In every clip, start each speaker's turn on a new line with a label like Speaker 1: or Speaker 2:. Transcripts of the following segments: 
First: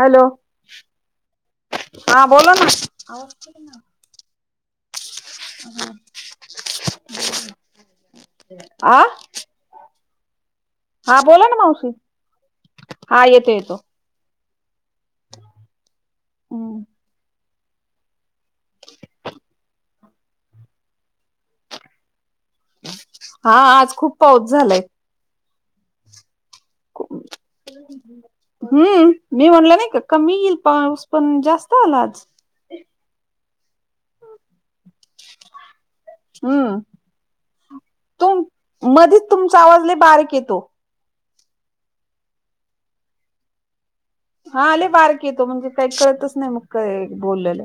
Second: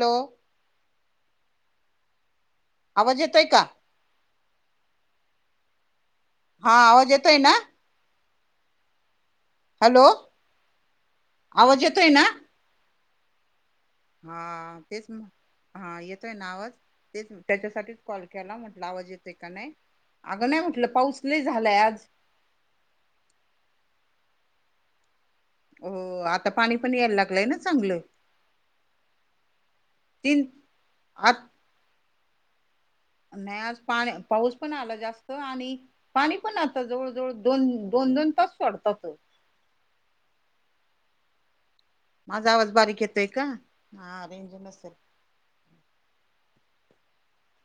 Speaker 1: Hello हा. बोला ना.
Speaker 2: आवाज येतोय का
Speaker 1: रिकामा ऑडिओ
Speaker 2: हा आवाज येतोय ना
Speaker 1: आ..
Speaker 2: हॅलो
Speaker 1: हा बोला ना
Speaker 2: आवाज
Speaker 1: मावशी
Speaker 2: येतोय ना
Speaker 1: हा येतो येतो.
Speaker 2: हा तेच हा येतोय ना आवाज येतों. त्याच्यासाठीच कॉल केला म्हटलं आवाज येते का नाही. अगं नाही म्हटलं पाऊस ल झालंय आज.
Speaker 1: हा आज खूप पाऊस झालाय.
Speaker 2: हो आता पाणी पण यायला लागलंय ना. चांगलं
Speaker 1: हम्म मी म्हणलं नाही का कमी
Speaker 2: तीन
Speaker 1: येईल पाऊस
Speaker 2: आ
Speaker 1: पण जास्त आला आज. रिकामा ऑडिओ
Speaker 2: नाही आज पा पाऊस पण आला जास्त आणि पाणी पण
Speaker 1: हम्म
Speaker 2: आता जवळ जवळ दोन दोन दोन
Speaker 1: तुम
Speaker 2: तसं पडता तो.
Speaker 1: मधीच तुमचा आवाज लई बारीक येतों.
Speaker 2: माझा आवाज बारीक येतोय का? हा रेंज
Speaker 1: हा आले
Speaker 2: नसेल
Speaker 1: बारकी येतो म्हणजे काही कळतच नाही मग का बोललेलं.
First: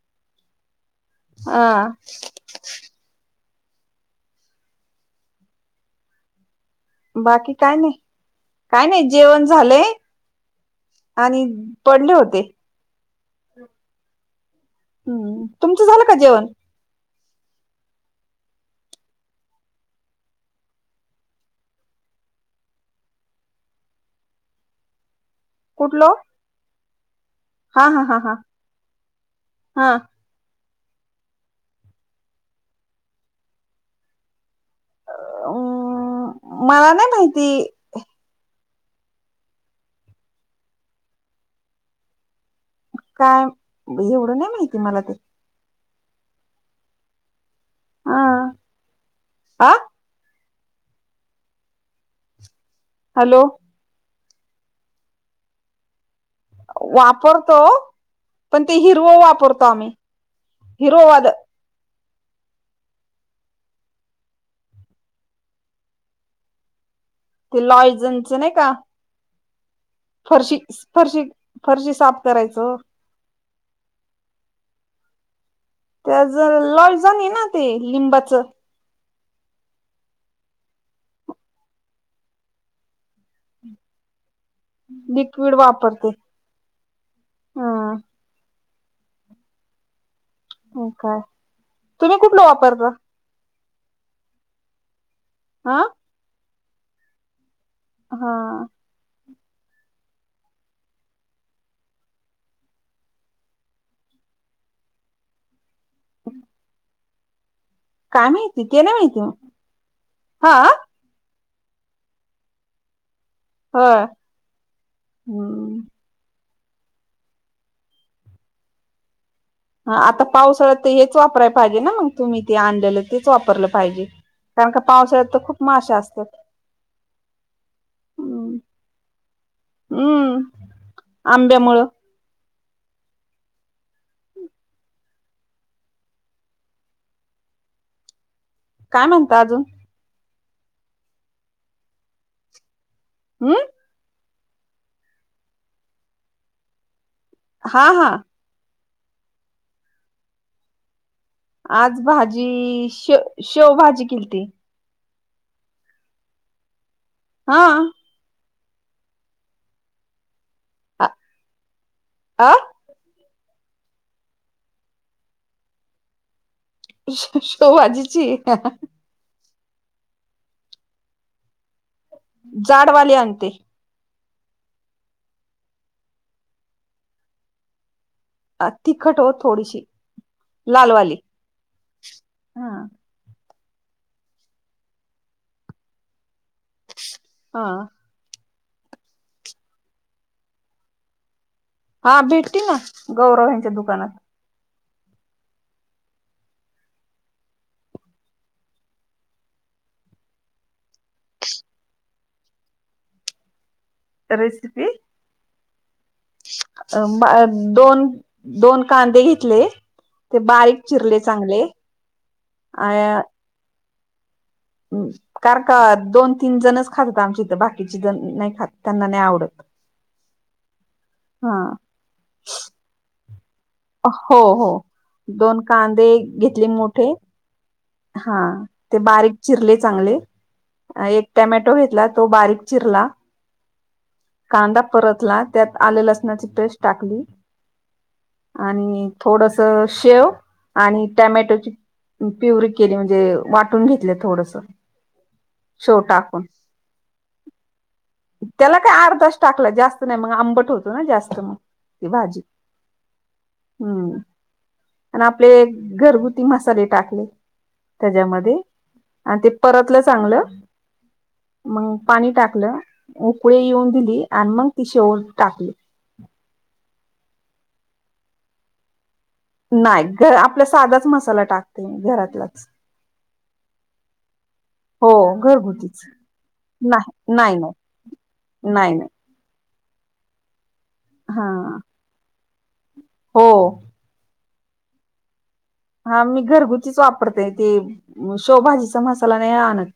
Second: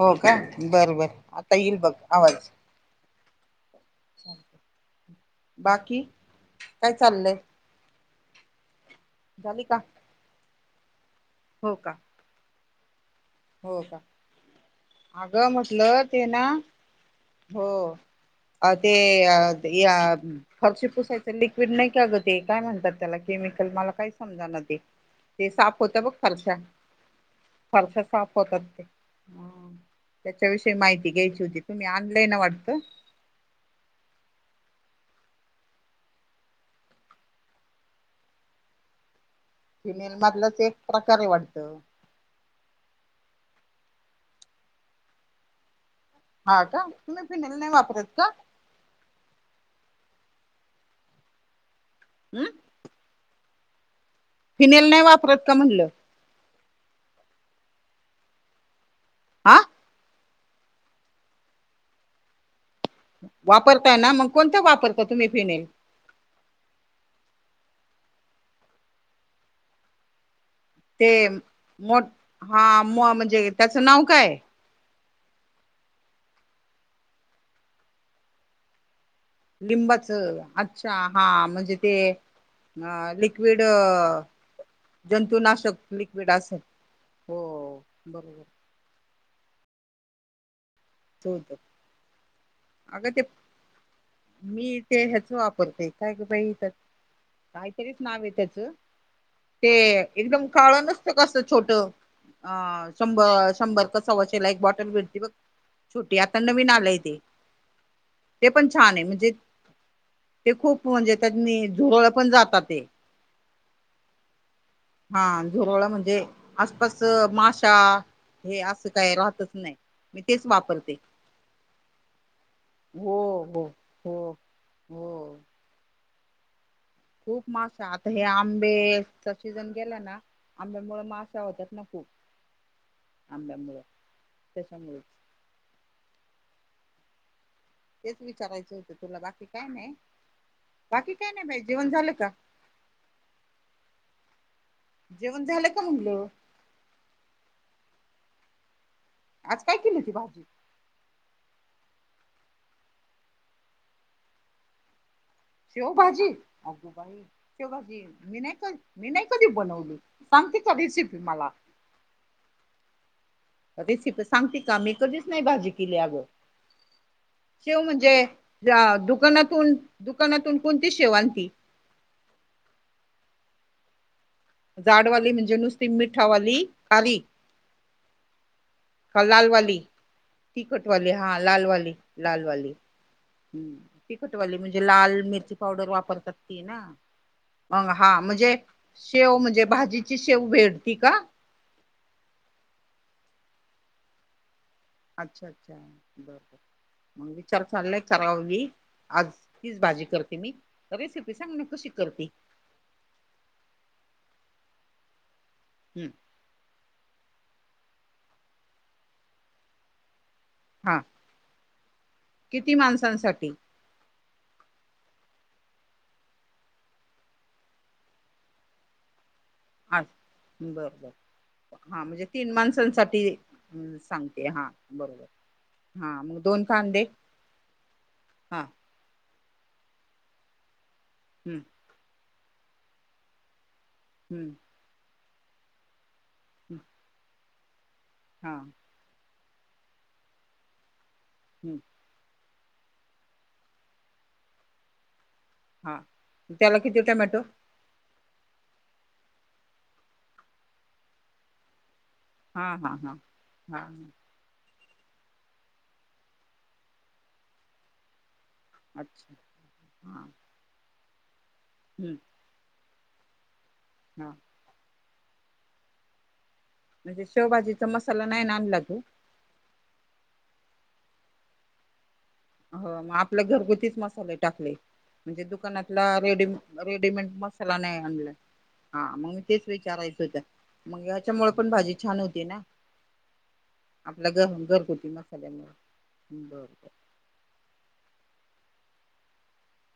Speaker 2: हो का बरं बर आता येईल
Speaker 1: हा
Speaker 2: बघ आवाज. बाकी. काय चाललंय
Speaker 1: बाकी काय नाही. काय नाही जेवण
Speaker 2: झाली का?
Speaker 1: झालंय.. आणि
Speaker 2: हो का.
Speaker 1: पडले होते.
Speaker 2: हो का
Speaker 1: हम्म
Speaker 2: अगं
Speaker 1: तुमचं
Speaker 2: म्हटलं
Speaker 1: झालं का
Speaker 2: ते ना
Speaker 1: जेवण
Speaker 2: हो. अ ते फरशी पुसायचं लिक्विड नाही का अगं ते काय म्हणतात त्याला कि मिकल मला काही समजा ते ते साफ होत बघ
Speaker 1: कुठलं
Speaker 2: फारशा.
Speaker 1: हा हा
Speaker 2: फारसा
Speaker 1: हा हा
Speaker 2: साफ होतात ते
Speaker 1: हा
Speaker 2: त्याच्या विषय माहिती घ्यायची होती तुम्ही ऑनलाईन वाटत
Speaker 1: अम् मला नाही माहिती
Speaker 2: फिमिल मधलंच एक प्रकार वाटत
Speaker 1: काय एवढं नाही माहिती मला ते
Speaker 2: हा का तुम्ही फिनल नाही वापरत
Speaker 1: हा
Speaker 2: का
Speaker 1: हा
Speaker 2: हम्म
Speaker 1: हॅलो
Speaker 2: फिनेल नाही वापरत का म्हणलं
Speaker 1: वापरतो पण ते हिरव
Speaker 2: हा
Speaker 1: वापरतो आम्ही हिरोवाद
Speaker 2: वापरताय ना मग कोणतं वापरता तुम्ही फिनेल
Speaker 1: ते लॉयजनच नाही का फरशी
Speaker 2: ते
Speaker 1: फरशी फरशी
Speaker 2: मो
Speaker 1: साफ
Speaker 2: हा
Speaker 1: करायचं
Speaker 2: मु म्हणजे त्याचं नाव काय
Speaker 1: त्या ज लॉलजण आहे ना ते लिंबाचं
Speaker 2: लिंबाच अच्छा हा म्हणजे ते ह लिक्विड
Speaker 1: लिक्विड
Speaker 2: जंतुनाशक
Speaker 1: वापरते
Speaker 2: लिक्विड अस हो
Speaker 1: ह
Speaker 2: बरोबर
Speaker 1: हो काय
Speaker 2: ते होत
Speaker 1: तुम्ही कुठला वापरता
Speaker 2: अगं ते मी ते ह्याच
Speaker 1: हा
Speaker 2: वापरते काय का बाई काय बरीच नाव आहे
Speaker 1: हा
Speaker 2: त्याच ते एकदम काळ नसत कस छोट अ शंभर शंभर कसवाशेला एक बॉटल भटते बघ छोटी आता नवीन आलाय ते
Speaker 1: काय
Speaker 2: ते
Speaker 1: माहिती
Speaker 2: पण छान
Speaker 1: नाही
Speaker 2: आहे म्हणजे
Speaker 1: माहिती
Speaker 2: ते
Speaker 1: हा
Speaker 2: खूप म्हणजे त्या झुरळ पण जातात ते
Speaker 1: होय
Speaker 2: हा
Speaker 1: हम्म
Speaker 2: झुरळ म्हणजे आसपास माशा हे असं काय राहतच नाही
Speaker 1: ह
Speaker 2: मी
Speaker 1: आता
Speaker 2: तेच
Speaker 1: पावसाळा तर
Speaker 2: वापरते
Speaker 1: हेच वापरायला पाहिजे ना मग तुम्ही ते आणलेलं
Speaker 2: हो
Speaker 1: तेच
Speaker 2: हो
Speaker 1: वापरलं पाहिजे
Speaker 2: हो
Speaker 1: कारण का पावसाळ्यात
Speaker 2: हो
Speaker 1: तर खूप माश असतात
Speaker 2: खूप माशा आता हे आंबेचा सीझन गेला ना
Speaker 1: हम्म
Speaker 2: आंब्यामुळे माशा होतात ना
Speaker 1: आंब्यामुळं
Speaker 2: खूप आंब्यामुळें त्याशमुळेच विचारायचं होतं
Speaker 1: काय
Speaker 2: तुला
Speaker 1: म्हणता
Speaker 2: बाकी
Speaker 1: अजून
Speaker 2: काय नाही बाकी काय नाही बाई जेवण झालं का
Speaker 1: हमम
Speaker 2: जेवण झालं का म्हणलं
Speaker 1: हा हा
Speaker 2: आज काय केली ती भाजी
Speaker 1: आज भाजी शेव शेवभजी केलीती
Speaker 2: शेवबाजी अगगोबाई
Speaker 1: हा
Speaker 2: शेवबाजी मी नाही मी नाही कधी बनवली सांगते का रेसिपी मला
Speaker 1: आं
Speaker 2: रेसिपी सांगते का मी कधीच नाही भाजी केली अगं शेव म्हणजे
Speaker 1: शेवभाजीची
Speaker 2: दुकानात ण दुकानातून कोणती शेव आणती
Speaker 1: जाडवाले आणंते
Speaker 2: जाडवाली म्हणजे नुसती मिठावाली खाली
Speaker 1: अ तिखट होत थोडीशी
Speaker 2: तिकटवाली
Speaker 1: लालवाली
Speaker 2: हा लाल वाली लाल
Speaker 1: हा
Speaker 2: वाली ह तिकटवाली म्हणजे लाल मिरची पावडर वापरतात ना हा म्हणजे शेव म्हणजे भाजीची शेव भेट ती का
Speaker 1: हा भेटते ना गौरव यांच्या दुकानात
Speaker 2: अच्छा अच्छा बरोबर मग विचार चाललाय चारवी आज तीच भाजी करते मी तर रेसिपी सांग ना कशी करते
Speaker 1: रेसिपी
Speaker 2: हम्म
Speaker 1: दोन दोन कांदे घेतले ते बारीक
Speaker 2: हा
Speaker 1: चिरले चांगले
Speaker 2: किती माणसांसाठी
Speaker 1: कार का दोन तीन जणच खातात आमच्या इथं बाकीचे जण नाही खात त्यांना नाही आवडत
Speaker 2: ह बरोबर हा म्हणजे तीन माणसांसाठी हम्म
Speaker 1: हो
Speaker 2: सांगते हा
Speaker 1: हो
Speaker 2: बरोबर
Speaker 1: दोन कांदे
Speaker 2: हा मग दोन
Speaker 1: घेतले
Speaker 2: कांदे
Speaker 1: मोठे हा ते बारीक चिरले चांगले एक
Speaker 2: हम्म
Speaker 1: टोमॅटो घेतला तो बारीक चिरला
Speaker 2: हम्म
Speaker 1: कांदा परतला त्यात आलेला नाची
Speaker 2: हम्म,
Speaker 1: पेस्ट टाकली
Speaker 2: हा
Speaker 1: आणि थोडस शेव आणि टमॅटोची
Speaker 2: हम्म
Speaker 1: प्यूरी केली म्हणजे वाटून घेतले थोडस
Speaker 2: हा
Speaker 1: शेव टाकून
Speaker 2: त्याला किती टमॅटो
Speaker 1: त्याला काही अर्धास टाकलं जास्त नाही मग आंबट होतो ना जास्त मग भाजी
Speaker 2: हम् हम् हम हम हम
Speaker 1: हम्म आणि आपले घरगुती मसाले टाकले त्याच्यामध्ये
Speaker 2: अच्छा
Speaker 1: आणि ते परतलं
Speaker 2: हा
Speaker 1: चांगलं मग
Speaker 2: हम्म
Speaker 1: पाणी टाकलं उकळे येऊन दिली
Speaker 2: हा
Speaker 1: आणि मग ती शेवल टाकली
Speaker 2: म्हणजे शेवभाजीचा मसाला नाही नालागू
Speaker 1: नाही घ आपल्या साधाच मसाला टाकते घरात
Speaker 2: ह मग आपल्या घरगुतीच मसाले टाकले
Speaker 1: हो
Speaker 2: म्हणजे दुकानातला
Speaker 1: घरगुतीच
Speaker 2: रेडी रेडीमेड मसाला नाही आणला
Speaker 1: नाही
Speaker 2: हा
Speaker 1: नाही
Speaker 2: मग म तेच विचारायच होत मग याच्यामुळे पण
Speaker 1: हा
Speaker 2: भाजी छान होती ना
Speaker 1: हो
Speaker 2: आपल्या घ घरगुती मसाल्यामुळे
Speaker 1: हा मी
Speaker 2: बर
Speaker 1: घरगुतीच वापरतेय ते शवभाजीचा मसाला नाही आणत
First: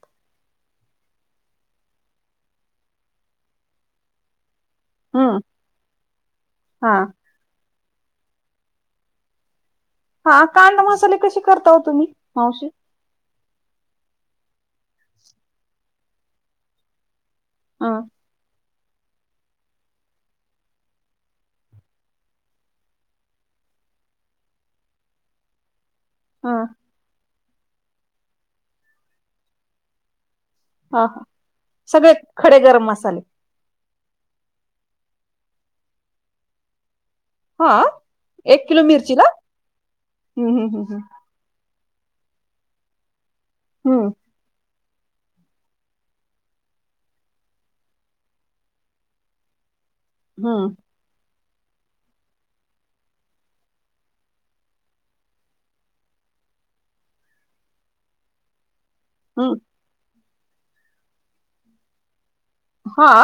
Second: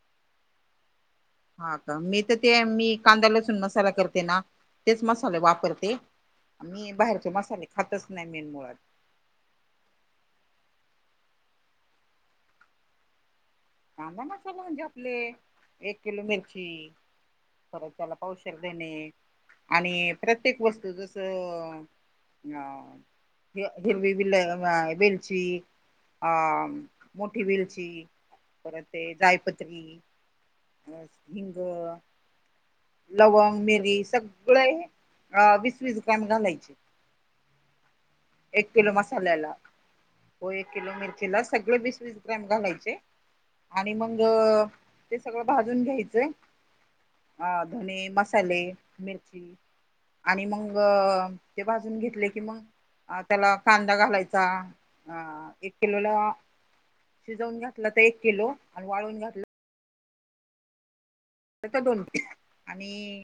Speaker 2: हा का मी तर ते मी कांदा्या लसून मसाला करते ना तेच
Speaker 1: हम्म
Speaker 2: मसाले वापरते आ मी
Speaker 1: हा
Speaker 2: बाहेरचे मसाले खातच नाही मेन मुळात
Speaker 1: हा कांड मसाले कसे करताह तुम्ही मावशी
Speaker 2: मसाला म्हणजे आपले एक किलो मिरची खरं
Speaker 1: हा
Speaker 2: त्याला पाऊश णे आणि प्रत्येक वस्तू जसं हा हि हिरवी बिल वेलची अ
Speaker 1: हा
Speaker 2: मोठी विलची परत ते जायपत्री
Speaker 1: हा हा
Speaker 2: हिंग
Speaker 1: सगळे खडे गरम मसाले
Speaker 2: लवंग मरीच सगळे अ वीस वीसुकान घालायचे
Speaker 1: हा
Speaker 2: एक किलो मसाल्याला हो एक
Speaker 1: हम्म
Speaker 2: किलो
Speaker 1: हम्म
Speaker 2: मिरचीला सगळ ब स्स ग्रॅम घालायचे आणि
Speaker 1: हम्म
Speaker 2: मग ते सगळं भाजून घ्यायचं अ धने मसाले मिरची आणि
Speaker 1: हम्म हम्म
Speaker 2: मग ते भाजून घेतले की मग त्याला कांदा घालायचा अ एक किलोला शिजवून घातलं तर एक किलो आणि वाळून घातलं
Speaker 1: हम्म
Speaker 2: त्याचा दोन
Speaker 1: हा
Speaker 2: आणि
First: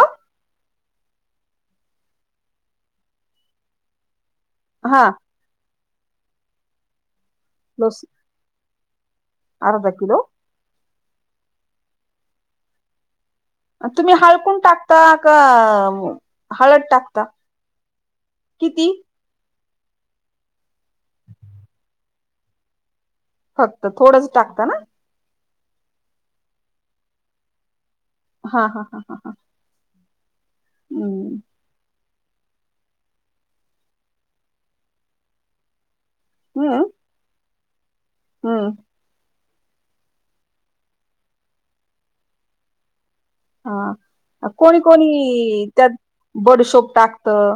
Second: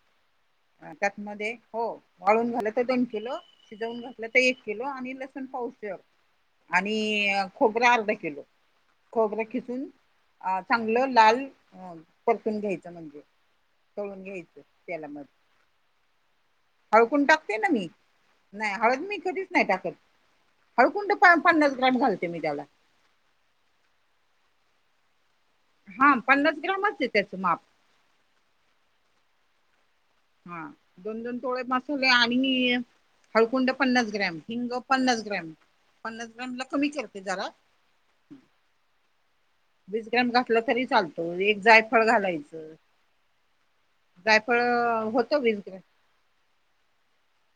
Speaker 2: त्यात म हो वाळून घालं तर देणखल शिजवून घा आप तर एक किलो
Speaker 1: हा
Speaker 2: आणि लसण पावच आणि खोबरं
Speaker 1: लस
Speaker 2: अर्धा किलो खोबरं खिचून
Speaker 1: अर्धा किलो
Speaker 2: अ चांगलं लाल अ परतून घ्यायचं म्हणजे
Speaker 1: तुम्ही
Speaker 2: तळून घ्यायचं
Speaker 1: हळकून टाकता
Speaker 2: तेलामध्ये
Speaker 1: का हळद टाकता
Speaker 2: हळकुंड टाकते ना मी नाही
Speaker 1: किती
Speaker 2: हळद मी कधी नाही टाकत हळकुं पन्नास ग्राम घालते मी त्याला
Speaker 1: फक्त थोडंच टाकता ना
Speaker 2: हा पन्नास ग्रामच य त्याचं माप
Speaker 1: हा हा हा हा हा
Speaker 2: हा दोन दोन
Speaker 1: हम्म
Speaker 2: टोळे मस् आणि हळकुंड पन्नास ग्रॅम हिंग पन्नास ग्रॅम पन्नास ग्रामला कमी करते जरा
Speaker 1: हम्
Speaker 2: विीजक्रम घातला तरी चालतो एक जायफळ घालायचं
Speaker 1: हा
Speaker 2: जायफळ
Speaker 1: कोणी
Speaker 2: होतं वीस
Speaker 1: कोणी
Speaker 2: ग्रॅम
Speaker 1: त्यात बडशोक टाक तर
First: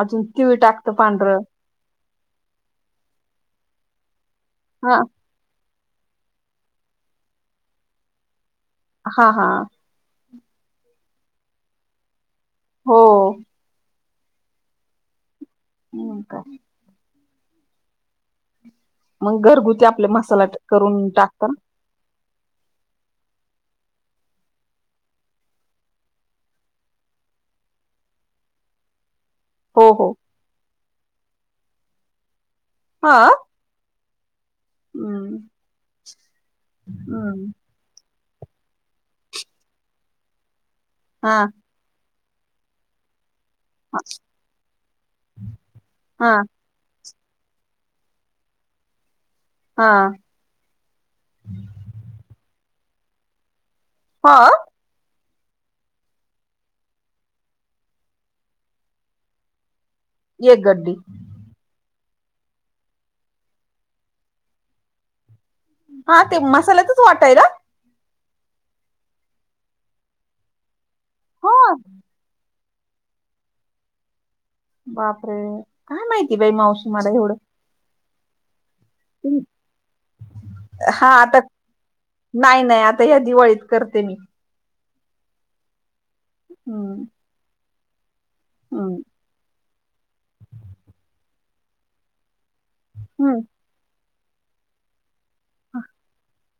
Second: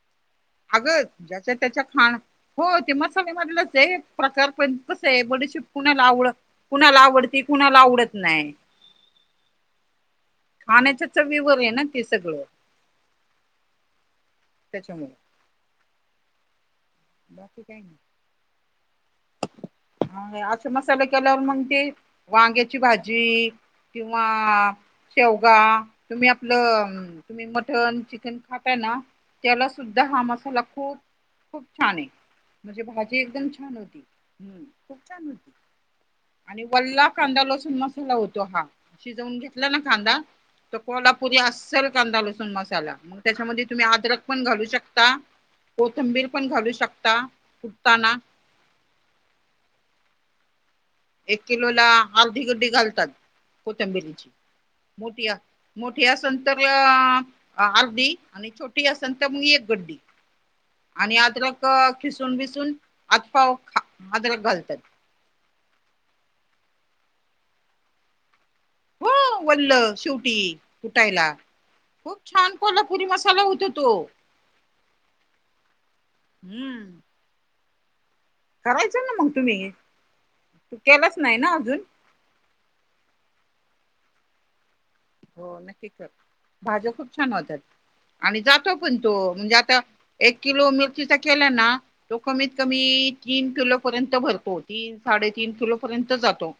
Speaker 1: अजून तिळ टाकतं
Speaker 2: अगं
Speaker 1: पांढरं
Speaker 2: ज्याच्या त्याच्या खाण हो ते म म म्हलं प्रकार पण
Speaker 1: हा
Speaker 2: कस आहे बडशूप कुणाला आवड कुणाला आवडती कुणाला आवडत नाही
Speaker 1: हा हा
Speaker 2: खाण्याच्या चवीवरर आहे ना ते सगळं
Speaker 1: हो
Speaker 2: त्याच्यामुळे
Speaker 1: हम का
Speaker 2: बाकी काय ना
Speaker 1: मग घरगुती आपले मसाला
Speaker 2: असा मसाला
Speaker 1: करून
Speaker 2: केल्यावर
Speaker 1: टाकता
Speaker 2: मग ते वांग्याची भाजी किंवा शेवगा तुम्ही आपलं तुम्ही मटन चिकन खाताय ना त्याला
Speaker 1: हो
Speaker 2: सुद्धा
Speaker 1: हो
Speaker 2: हा मसाला खूप खूप छान आहे म्हणजे
Speaker 1: हा
Speaker 2: भाजी एकदम छान होती हम्म खूप छान
Speaker 1: हम्म
Speaker 2: होती आणि वल्ला कांदा लसण मसाला होता तो हा शिजवून घेतला ना कांदा तर
Speaker 1: हा
Speaker 2: कोल्हापुरी अस्सल कांदा लसूण मसालाग त्याच्यामध्ये तुम्ही आदरक पण घालू शकता कोथंबीर
Speaker 1: हा
Speaker 2: पण घालू शकता सुताना
Speaker 1: हा
Speaker 2: एक किलो ला अर्धी गडडी घालतात कोथंबिरीची
Speaker 1: हा
Speaker 2: मोठी मोठी असेल तर अर्डी आणि छोटी असेल तर मग एक गड्डी
Speaker 1: एक गड्डी
Speaker 2: आणि आता लक खिसून बिसून आतफाव अदरक घालतात
Speaker 1: हा ते मसाल्यातच वाटाय रा
Speaker 2: हो वल्ल शेवटी उुठायला
Speaker 1: हा
Speaker 2: खूप छान कोणा पुरी मसाला होतो तो
Speaker 1: बापरे काय माहिती बाई मावशी
Speaker 2: हम्म
Speaker 1: मला एवढं
Speaker 2: करायचं ना मग तुम्ही तू
Speaker 1: हा
Speaker 2: केलाच नाही
Speaker 1: आता
Speaker 2: ना अजून
Speaker 1: नाही नाही आता ह दिवळीत करते मी
Speaker 2: हो नक्की कर भाज्या
Speaker 1: हम्म
Speaker 2: खूप छान होतात आणि जातो पण
Speaker 1: हम्म
Speaker 2: तो म्हणजे आता एक किलो मिरचीचा केला ना तो कमीत क मी
Speaker 1: हम्म
Speaker 2: तीन किलोपर्यंत भरतो तीन साडेतीीन किलो पर्यंत जातो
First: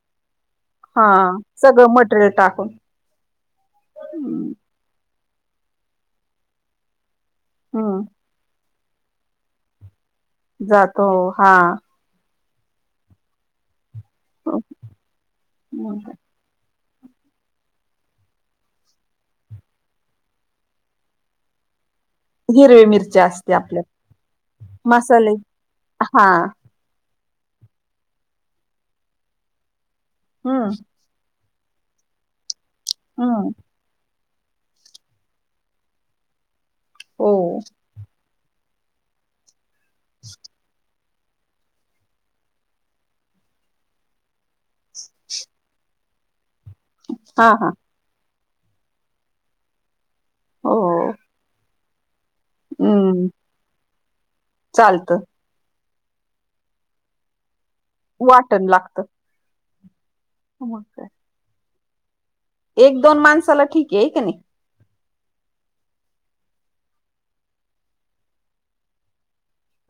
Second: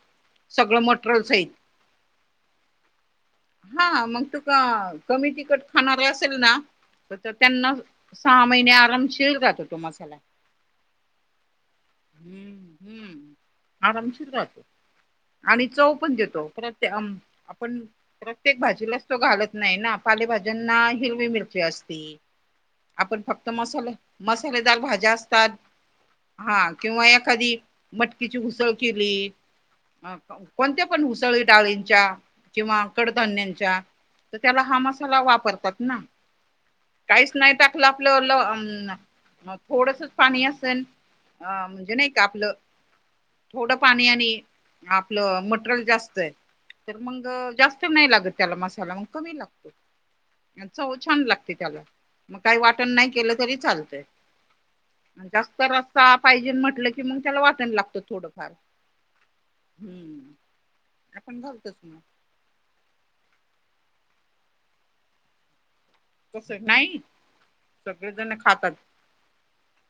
Speaker 2: सगळं
Speaker 1: हा
Speaker 2: मटेरियल सहित
Speaker 1: सगळं मटेरियल टाकून
Speaker 2: हा मग तु
Speaker 1: हम्म
Speaker 2: का कमी तिकट खाणार असेल ना तर त्यांना
Speaker 1: हम्म
Speaker 2: सहा महिने आरामशील राातो तु मासा्याला
Speaker 1: जातो हा
Speaker 2: ह् हम् आरामशीर राहतो आणि चव पण देतो परत आपण प्रत्येक भाजीलाच तो घालत नाही ना पालेभाज्यांना हिरवी मिरची असते
Speaker 1: हिरवी
Speaker 2: आपण
Speaker 1: मिरच्या
Speaker 2: फक्त
Speaker 1: असते आपल्या
Speaker 2: मसाला मसालेदल भाज्या
Speaker 1: मसाले
Speaker 2: असतात हा किंवा एक एखादी मटकीचीसळ केली
Speaker 1: हम्म
Speaker 2: कोणते पणस डाळींच्या किंवा
Speaker 1: हम्म
Speaker 2: कडधान्यांच्या तर त्याला हा मसाला वापरतात ना काहीच नाही
Speaker 1: हो
Speaker 2: टाकलं आपलं ल मग थोडस पाणी असेल अं म्हणजे नाही का आपलं थोडं पाणी आणि आपलं मटेरियल जास्त आहे तर मग
Speaker 1: हा हा
Speaker 2: जास्त नाही लागत अग त्याला मसाला म कमी लागतो
Speaker 1: हो
Speaker 2: चव छान लागते त्याला मग काही वाटण नाही
Speaker 1: हम्म
Speaker 2: केलं तरी चालत
Speaker 1: चालतं
Speaker 2: जास्त रा पाहिजे म्हटलं की मग त्याला वाटय लागत
Speaker 1: वाटण लागत
Speaker 2: हम्म
Speaker 1: हो का
Speaker 2: तस
Speaker 1: एक दोन माणसाला ठीक आहे का नाही
Speaker 2: कस नाही सगळे जण खातात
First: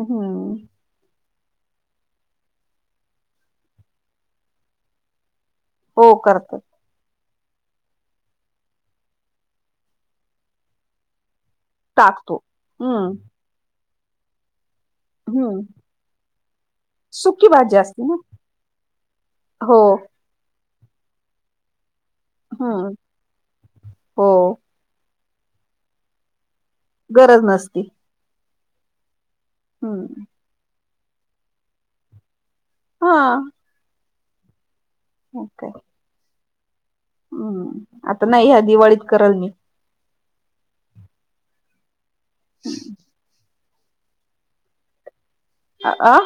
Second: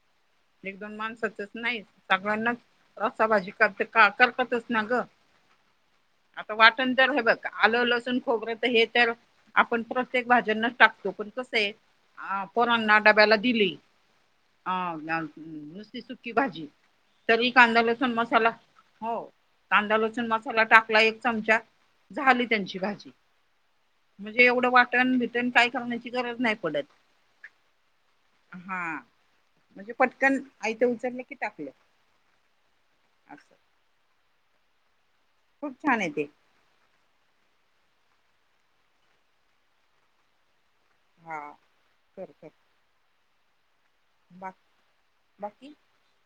Speaker 1: हम्म
Speaker 2: एक दोन माणसात नाही सगळ्यांनाच रसाभजी करते का करकतच ना ग
Speaker 1: हो
Speaker 2: आता
Speaker 1: करतात
Speaker 2: वाटण तर ह बघ आलं लसूण खोबरं तर हे तर आपण प्रत्येक भाज्यांना टाकतो पण
Speaker 1: टाकतो
Speaker 2: पोरांना
Speaker 1: हम्म
Speaker 2: डब्याला दिली हा ला
Speaker 1: हम्म
Speaker 2: नुस्ती सुकी भाजी
Speaker 1: सुकी
Speaker 2: तरी
Speaker 1: भाजी
Speaker 2: कांदा
Speaker 1: असते
Speaker 2: लसुन
Speaker 1: ना
Speaker 2: मसाला हो
Speaker 1: हो
Speaker 2: कांदा लचून मसाला टाक एक चमचा झाली त्यांची
Speaker 1: हम्म
Speaker 2: भाजी
Speaker 1: हो
Speaker 2: म्हणजे एवढ वाटण भ काय करण्याची गरज नाही पडत
Speaker 1: गरज नसती
Speaker 2: हा म्हणजे
Speaker 1: हम्म
Speaker 2: पटकन आयत उचललं की टाकलं
Speaker 1: हा
Speaker 2: असं
Speaker 1: ओके
Speaker 2: खूप छान आहे ते
Speaker 1: हम्म आता नाही ह्या दिवाळीत कराल मी
Speaker 2: हा फर फर ब
Speaker 1: अ अह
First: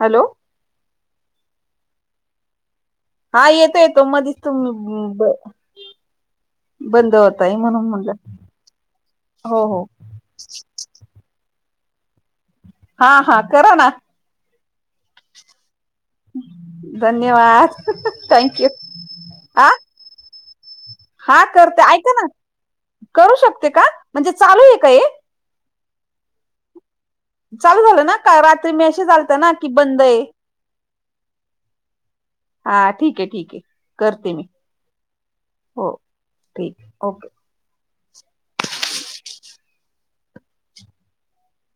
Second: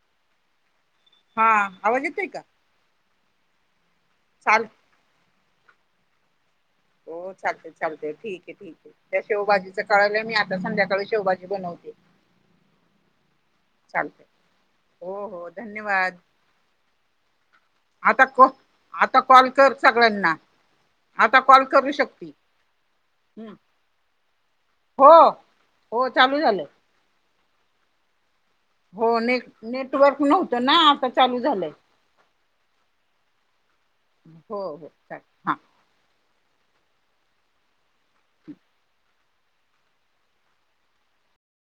Speaker 1: हॅलो
Speaker 2: हा आवाज येतय का
Speaker 1: हा येतो येतो मधच
Speaker 2: चाल
Speaker 1: तुम्ही बंद
Speaker 2: हो
Speaker 1: होताय
Speaker 2: चालते
Speaker 1: म्हणून
Speaker 2: चालते
Speaker 1: म्हणलं
Speaker 2: ठीक आहे ठीके त्या
Speaker 1: हो
Speaker 2: शेवभजीचं
Speaker 1: हो
Speaker 2: कळलंय मी आता संध्याकाळी शेवाजी बनवते
Speaker 1: हा हा करा ना
Speaker 2: चालते हो हो धन
Speaker 1: धन्यवाद
Speaker 2: आता
Speaker 1: थँक्यू
Speaker 2: आता कॉल
Speaker 1: आ
Speaker 2: कर सगळ्यांना आता
Speaker 1: हा
Speaker 2: कॉल
Speaker 1: करते
Speaker 2: करू
Speaker 1: ऐका ना
Speaker 2: शकते
Speaker 1: करू शकते का म्हणजे चालू आहे का हे
Speaker 2: हो हो चालू झाले
Speaker 1: चालू झालं ना का रात्री मी अे चालत
Speaker 2: नेट
Speaker 1: ना की बंद आहे
Speaker 2: नेटवर्क नव्हतं ना आता चालू झालंय
Speaker 1: हा ठीक आहे ठीक आहे करते मी
Speaker 2: हो हो चालेल हां
Speaker 1: हो ठीक ओके
Speaker 2: हम्